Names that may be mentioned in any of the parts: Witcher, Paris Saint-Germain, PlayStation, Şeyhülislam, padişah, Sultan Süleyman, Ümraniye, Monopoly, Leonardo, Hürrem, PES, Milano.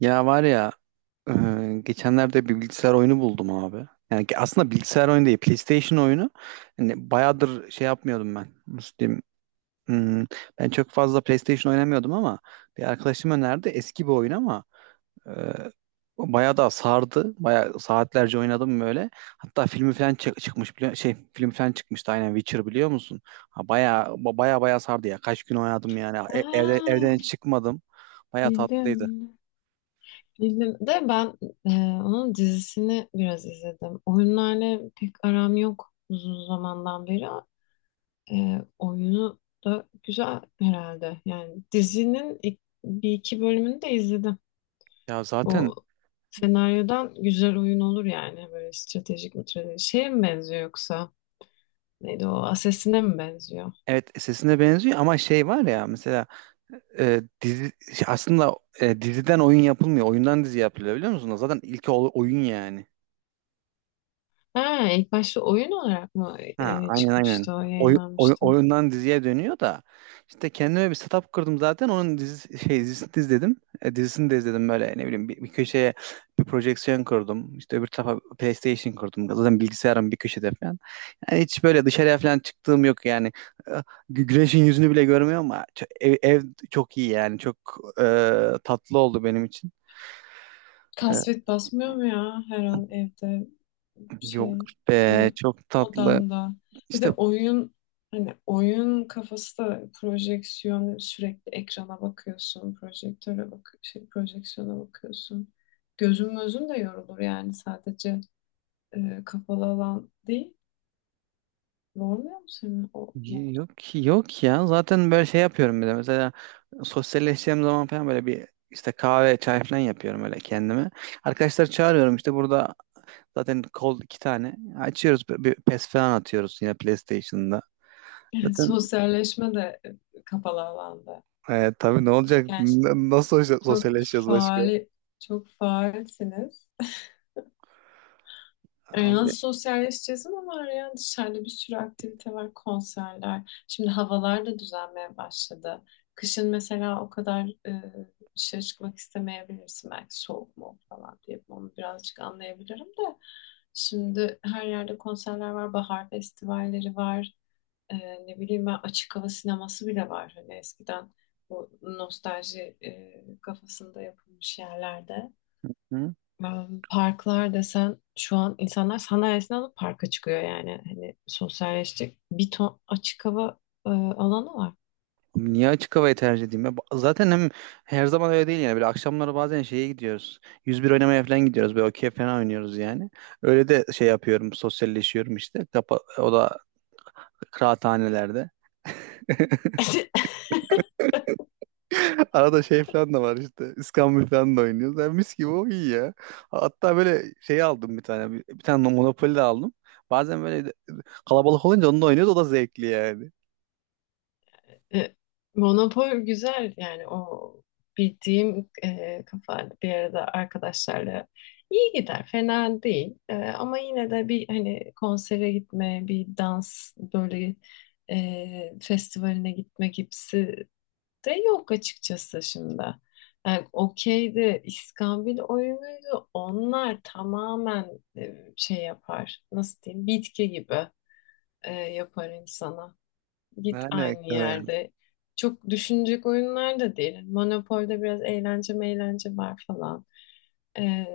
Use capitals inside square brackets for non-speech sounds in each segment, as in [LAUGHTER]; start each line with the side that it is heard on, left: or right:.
right: Ya var ya, geçenlerde bir bilgisayar oyunu buldum abi. Yani ki aslında bilgisayar oyunu değil PlayStation oyunu. Hani bayağıdır şey yapmıyordum ben. Nasıl diyeyim? Hmm, ben çok fazla PlayStation oynamıyordum ama bir arkadaşım önerdi. Eski bir oyun ama e, bayağı da sardı. Bayağı saatlerce oynadım böyle. Hatta filmi falan çıkmış biliyor şey film falan çıkmıştı aynen. Witcher biliyor musun? Ha, bayağı bayağı sardı ya. Kaç gün oynadım yani. Evde, evden hiç
left: Aa,
right: çıkmadım. Bayağı
left: bildim
right: tatlıydı.
left: bildim. Bildim de ben e, onun dizisini biraz izledim. Oyunlarla pek aram yok uzun zamandan beri. Oyunu da güzel herhalde. Yani dizinin bir iki bölümünü de izledim.
right: Ya zaten
left: O senaryodan güzel oyun olur yani. Böyle stratejik mi stratejik. Şeye mi benziyor yoksa? Neydi o? Assassin'e mi benziyor?
right: evet, sesine benziyor ama şey var ya, mesela dizi aslında, diziden oyun yapılmıyor. Oyundan dizi yapılıyor, biliyor musunuz? Zaten ilk oyun yani.
left: Ha, ilk başta oyun olarak mı
right: Ha, aynen aynen.
left: çıkmıştı o yayınlanmıştı?
right: Oyundan diziye dönüyor da işte kendime bir setup kırdım, zaten onun dizi, şey, dizisini de izledim. Dizisini de izledim, böyle ne bileyim bir köşeye bir projeksiyon kurdum. İşte öbür tarafa PlayStation kurdum. Zaten bilgisayarım bir köşede falan. Yani hiç böyle dışarıya falan çıktığım yok yani. E, gü- Güneşin yüzünü bile görmüyorum ama ev çok iyi yani. Çok e, tatlı oldu benim için. E,
left: Kasvet basmıyor mu ya her an evde şey
right: Yok be,
left: böyle
right: çok tatlı.
left: odanda? Bir de
right: İşte
left: oyun hani oyun kafası da projeksiyon sürekli ekrana bakıyorsun, projektöre bak şey projeksiyona bakıyorsun. Gözün gözün de yorulur yani sadece kapalı alan değil. Yormuyor mu senin o mod?
right: yok yok ya. Zaten böyle şey yapıyorum bir de. Mesela sosyalleşeceğim zaman falan böyle bir işte kahve, çay falan yapıyorum öyle kendime. Arkadaşlar çağırıyorum işte, burada zaten kol iki tane. Açıyoruz bir PES falan atıyoruz yine PlayStation'da.
left: Yani [LAUGHS]
right: Zaten
left: sosyalleşme de kapalı alanda.
right: tabii ne olacak?
left: Yani
right: Nasıl
left: çok
right: sosyalleşeceğiz başka?
left: faal çok faalsiniz.
right: Abi.
left: Nasıl sosyalleşeceğiz ama var ya dışarıda bir sürü aktivite var, konserler. Şimdi havalar da düzelmeye başladı. Kışın mesela o kadar dışarı çıkmak istemeyebilirsin. Belki soğuk mu falan diye onu birazcık anlayabilirim de. Şimdi her yerde konserler var, bahar festivalleri var. E, Ne bileyim ben açık hava sineması bile var. Hani eskiden bu nostalji kafasında yapılmış yerlerde.
right: Hı?
left: Ben parklar desen şu an insanlar sandalyesini alıp parka çıkıyor yani. Hani sosyalleşecek bir ton açık hava alanı var.
right: Niye açık havayı tercih edeyim ya? Zaten hem her zaman öyle değil yani. Böyle akşamları bazen şeye gidiyoruz. 101 oynamaya falan gidiyoruz. Böyle okey falan oynuyoruz yani. Öyle de şey yapıyorum. Sosyalleşiyorum işte. Kapa, o da kıraathanelerde.
left: [LAUGHS]
right: [LAUGHS] Arada şey falan da var işte. İskambil falan da oynuyoruz. Yani mis gibi, o iyi ya. Hatta böyle şey aldım bir tane. Bir tane Monopoly de aldım. Bazen kalabalık olunca onu da oynuyoruz. O da zevkli yani.
left: E, Monopol güzel yani o bildiğim kafa bir arada arkadaşlarla iyi gider fena değil. Ama yine de bir hani konsere gitme bir dans böyle festivaline gitme gibisi de yok açıkçası şimdi. Yani okeydi, iskambil oyunuydu. Onlar tamamen şey yapar. Nasıl diyeyim? Bitki gibi yapar insana.
right: Ne
left: Git aynı
right: alaka yani.
left: yerde. Çok düşünecek oyunlar da değil. Monopol'de biraz eğlence meğlence var falan. E,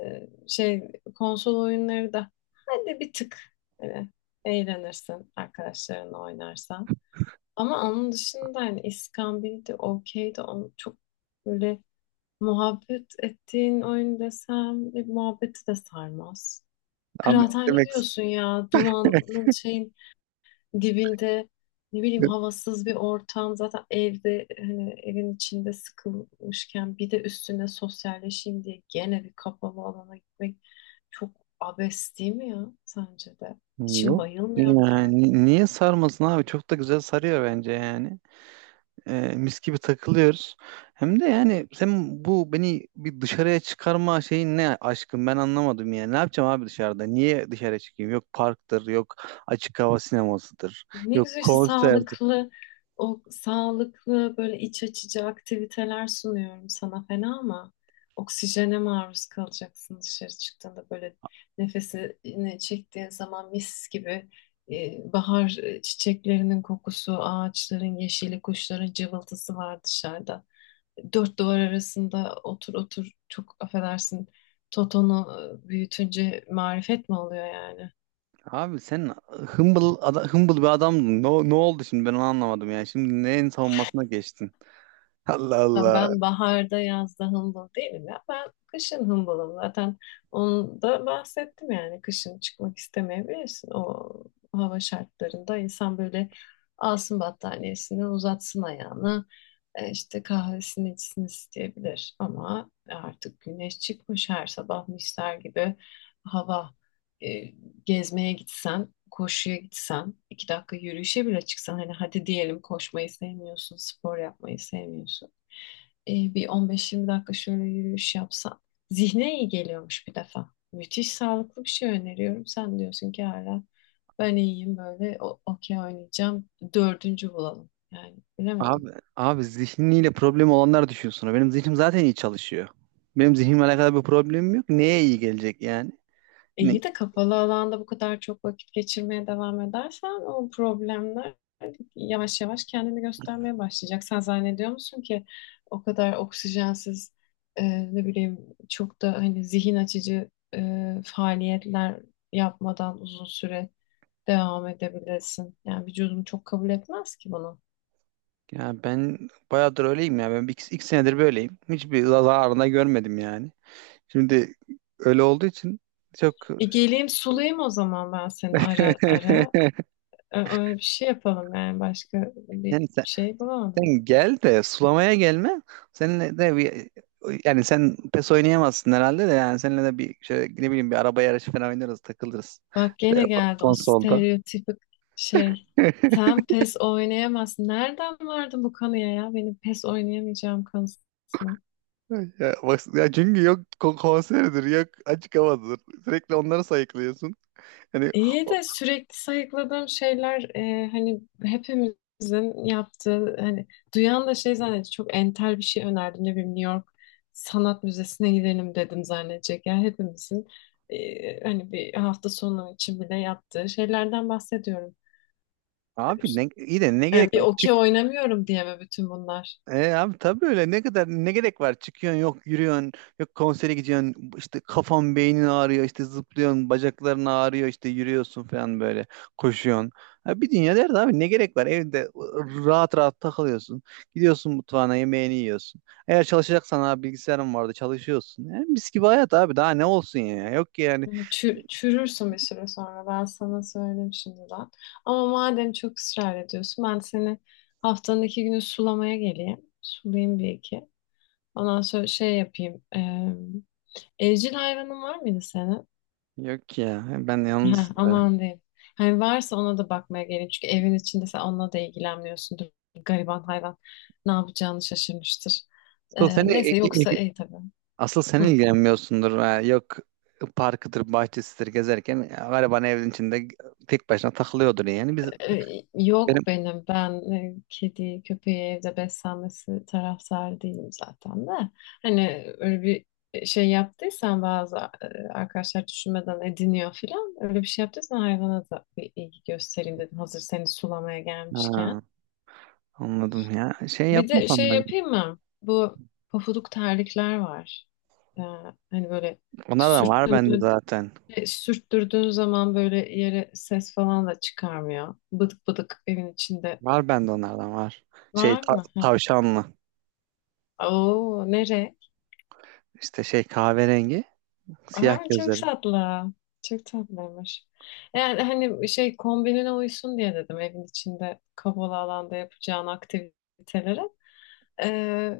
left: Şey konsol oyunları da hadi bir tık e, eğlenirsin arkadaşlarınla oynarsan. Ama onun dışında hani İskambil'di, okeydi. Onu çok böyle muhabbet ettiğin oyun desem muhabbeti de sarmaz.
right: Abi ne
left: Kıraathane
right: demek.
left: diyorsun ya
right: [LAUGHS]
left: dumanın şeyin dibinde ne bileyim havasız bir ortam, zaten evde hani evin içinde sıkılmışken bir de üstüne sosyalleşeyim diye gene bir kapalı alana gitmek çok abes değil mi ya, sence de? İçin
right: Yok.
left: bayılmıyor mu yani?
right: Yani niye sarmasın abi? Çok da güzel sarıyor bence yani. Mis gibi takılıyoruz. Hem de yani sen bu beni bir dışarıya çıkarma şeyin ne aşkım, ben anlamadım yani. Ne yapacağım abi dışarıda? Niye dışarı çıkayım? Yok parktır, yok açık hava sinemasıdır,
left: Ne
right: yok
left: güzel işte
right: konserdir.
left: sağlıklı, o sağlıklı böyle iç açıcı aktiviteler sunuyorum sana fena ama oksijene maruz kalacaksın dışarı çıktığında. Böyle nefesini çektiğin zaman mis gibi bahar çiçeklerinin kokusu, ağaçların yeşili, kuşların cıvıltısı var dışarıda. Dört duvar arasında otur otur çok affedersin Toton'u büyütünce marifet mi oluyor yani?
right: Abi sen humble ada, hımbıl bir adamdın. Ne oldu şimdi, ben onu anlamadım yani. Şimdi neyin savunmasına geçtin? [LAUGHS] Allah
left: Ben
right: Allah.
left: ben baharda yazda hımbıl değilim ya. Ben kışın hımbılım. Zaten onu da bahsettim yani. Kışın çıkmak istemeyebilirsin. O hava şartlarında insan böyle alsın battaniyesini, uzatsın ayağını. İşte kahvesini içsin isteyebilir. Ama artık güneş çıkmış her sabah misler gibi hava. E, Gezmeye gitsen, koşuya gitsen, iki dakika yürüyüşe bile çıksan. Hani hadi diyelim koşmayı sevmiyorsun, spor yapmayı sevmiyorsun. Bir 15-20 dakika şöyle yürüyüş yapsan. Zihne iyi geliyormuş bir defa. Müthiş sağlıklı bir şey öneriyorum. Sen diyorsun ki hala ben iyiyim böyle okey oynayacağım. Dördüncü bulalım. Yani
right: Abi,
left: bilemedim.
right: Abi zihniyle problem olanlar düşünsün. Benim zihnim zaten iyi çalışıyor. Benim zihnimle alakalı bir problemim yok. Neye iyi gelecek yani? Ne-
left: İyi de kapalı alanda bu kadar çok vakit geçirmeye devam edersen o problemler yavaş yavaş kendini göstermeye başlayacak. Sen zannediyor musun ki o kadar oksijensiz ne bileyim çok da hani zihin açıcı faaliyetler yapmadan uzun süre devam edebilirsin? Yani vücudum çok kabul etmez ki bunu.
right: Ya ben bayağıdır öyleyim ya. Ben iki senedir böyleyim. Hiçbir zararını da görmedim yani. Şimdi öyle olduğu için çok.
left: Geleyim sulayım o zaman ben seni
right: [LAUGHS]
left: ara ara. Öyle bir şey yapalım yani, başka bir
right: yani sen,
left: şey bulamadım.
right: Sen gel de sulamaya gelme. Seninle de bir, yani sen pes oynayamazsın herhalde de, yani seninle de bir şöyle ne bileyim bir araba yarışı falan oynarız, takılırız.
left: Bak gene
right: Böyle
left: geldi o
right: konsolda.
left: stereotipik şey.
right: [LAUGHS]
left: Sen PES oynayamazsın. Nereden vardı bu kanıya ya? Benim PES oynayamayacağım kanısına.
right: Ya, bak, ya çünkü yok konseridir, yok açık havadır. Sürekli onları sayıklıyorsun. Hani
left: İyi
right: o-
left: de sürekli sayıkladığım şeyler hani hepimizin yaptığı, hani duyan da şey zannetti. Çok entel bir şey önerdim. Ne bileyim New York Sanat Müzesi'ne gidelim dedim zannedecek. Yani hepimizin hani bir hafta sonu için bile yaptığı şeylerden bahsediyorum.
right: abi ne, iyi de ne
left: Yani
right: gerek
left: bir
right: var? Çık.
left: okey oynamıyorum diye mi bütün bunlar?
right: E, abi tabii öyle, ne kadar ne gerek var? Çıkıyorsun, yok yürüyorsun, yok konsere gidiyorsun, işte kafan beynin ağrıyor, işte zıplıyorsun, bacakların ağrıyor, işte yürüyorsun falan, böyle koşuyorsun. Ha, bir dünya derdi abi, ne gerek var? Evde rahat rahat takılıyorsun. Gidiyorsun mutfağına, yemeğini yiyorsun. Eğer çalışacaksan abi, bilgisayarın vardı, çalışıyorsun. Yani mis gibi hayat abi, daha ne olsun ya. Yok ki yani.
left: Hani çürürsün bir süre sonra, ben sana söyleyeyim şimdiden. Ama madem çok ısrar ediyorsun ben seni haftanın iki günü sulamaya geleyim. Sulayayım bir iki. Ondan sonra şey yapayım. Evcil hayvanın var mıydı senin?
right: Yok ya, ben
left: [LAUGHS] Ha,
right: yalnız böyle.
left: aman diyeyim. Hani varsa ona da bakmaya geleyim. Çünkü evin içinde sen onunla da ilgilenmiyorsundur. Gariban hayvan ne yapacağını şaşırmıştır.
right: asıl seni
left: Neyse, yoksa iyi tabii.
right: Asıl sen
left: Hı.
right: ilgilenmiyorsundur ha. Yok parkıdır bahçesidir gezerken ya, gariban evin içinde tek başına takılıyordur yani. Biz benim
left: Yok benim. Ben kedi, köpeği evde beslenmesi taraftarı değilim zaten de. Hani öyle bir şey yaptıysan bazı arkadaşlar düşünmeden ediniyor filan. Öyle bir şey yaptıysan hayvana da bir ilgi göstereyim dedim, hazır seni sulamaya gelmişken.
right: Ha, anladım ya, şey
left: Bir de
right: yapmasan
left: şey
right: da
left: yapayım mı? Bu pofuduk terlikler var. Ee, hani böyle
right: onlardan var bende
left: sürttürdüğün,
right: zaten,
left: sürttürdüğün zaman böyle yere ses falan da çıkarmıyor. Bıdık bıdık evin içinde.
right: var bende onlardan var. Şey
left: Var mı? Ha.
right: tavşanlı,
left: Oo, nere?
right: işte şey kahverengi siyah
left: Aa, çok
right: gözlerin.
left: tatlı. Çok tatlıymış. Yani hani şey kombinine uysun diye dedim evin içinde kapalı alanda yapacağın aktivitelere. Ee,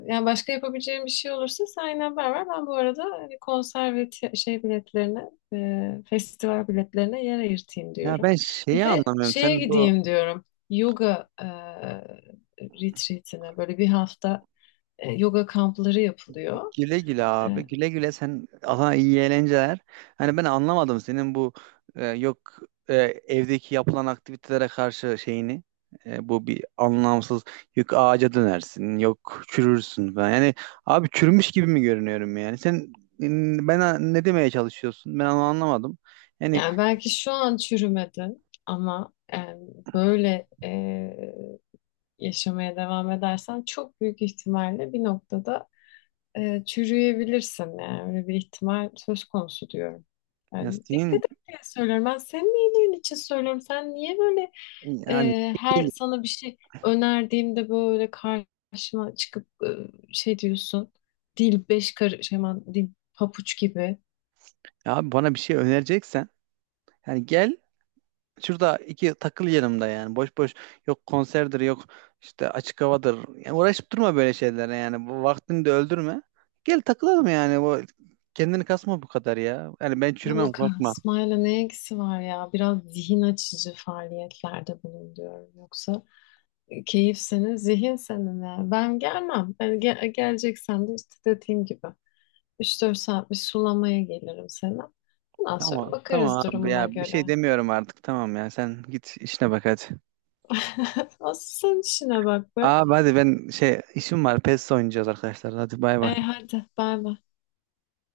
left: yani başka yapabileceğim bir şey olursa sen yine haber ver. Ben bu arada hani konser ve biletlerine, festival biletlerine yer ayırtayım
right: Ya
left: diyorum.
right: ben
left: Bir
right: şeyi
left: de
right: anlamıyorum,
left: şeye
right: sen bu
left: gideyim diyorum. Yoga retreatine, böyle bir hafta yoga kampları yapılıyor.
right: güle güle abi.
left: E,
right: Güle güle sen, Allah iyi eğlenceler. Hani ben anlamadım senin bu, e, yok e, evdeki yapılan aktivitelere karşı şeyini. E, bu bir anlamsız, yok ağaca dönersin, yok çürürsün falan. Yani abi çürümüş gibi mi görünüyorum yani? Sen ben Ne demeye çalışıyorsun? Ben onu anlamadım. Yani,
left: Yani belki şu an çürümedi ama böyle yaşamaya devam edersen çok büyük ihtimalle bir noktada çürüyebilirsin. Yani öyle bir ihtimal söz konusu diyorum.
right: ya
left: Yani dikkat
right: senin,
left: et diye söylüyorum. Ben senin iyiliğin için söylüyorum. Sen niye böyle
right: yani
left: her
right: değil.
left: sana bir şey önerdiğimde böyle karşıma çıkıp şey diyorsun? Dil beş karış, hemen dil papuç gibi.
right: Abi bana bir şey önereceksen, yani gel şurada iki takıl yanımda yani. Boş boş, yok konserdir, yok işte açık havadır. Yani uğraşıp durma böyle şeylere yani. Bu vaktini de öldürme. Gel takılalım yani. Bu kendini kasma bu kadar ya. Yani ben çürümem,
left: Luka,
right: korkma.
left: İsmail'e ne ilgisi var ya? Biraz zihin açıcı faaliyetlerde bulun diyorum. Yoksa keyif senin, zihin senin ya. Ben gelmem. Ben geleceksem de işte dediğim gibi üç dört saat bir sulamaya gelirim sana. Ondan sonra
right: Tamam tamam
left: bakarız
right: abi
left: durumuna
right: ya, bir
left: göre.
right: şey demiyorum artık. Tamam ya, sen git işine bak hadi.
left: [LAUGHS] Asıl sen işine bak be.
right: Abi hadi ben şey, işim var. PES oynayacağız arkadaşlar. Hadi bay bay.
left: Hadi bay bay.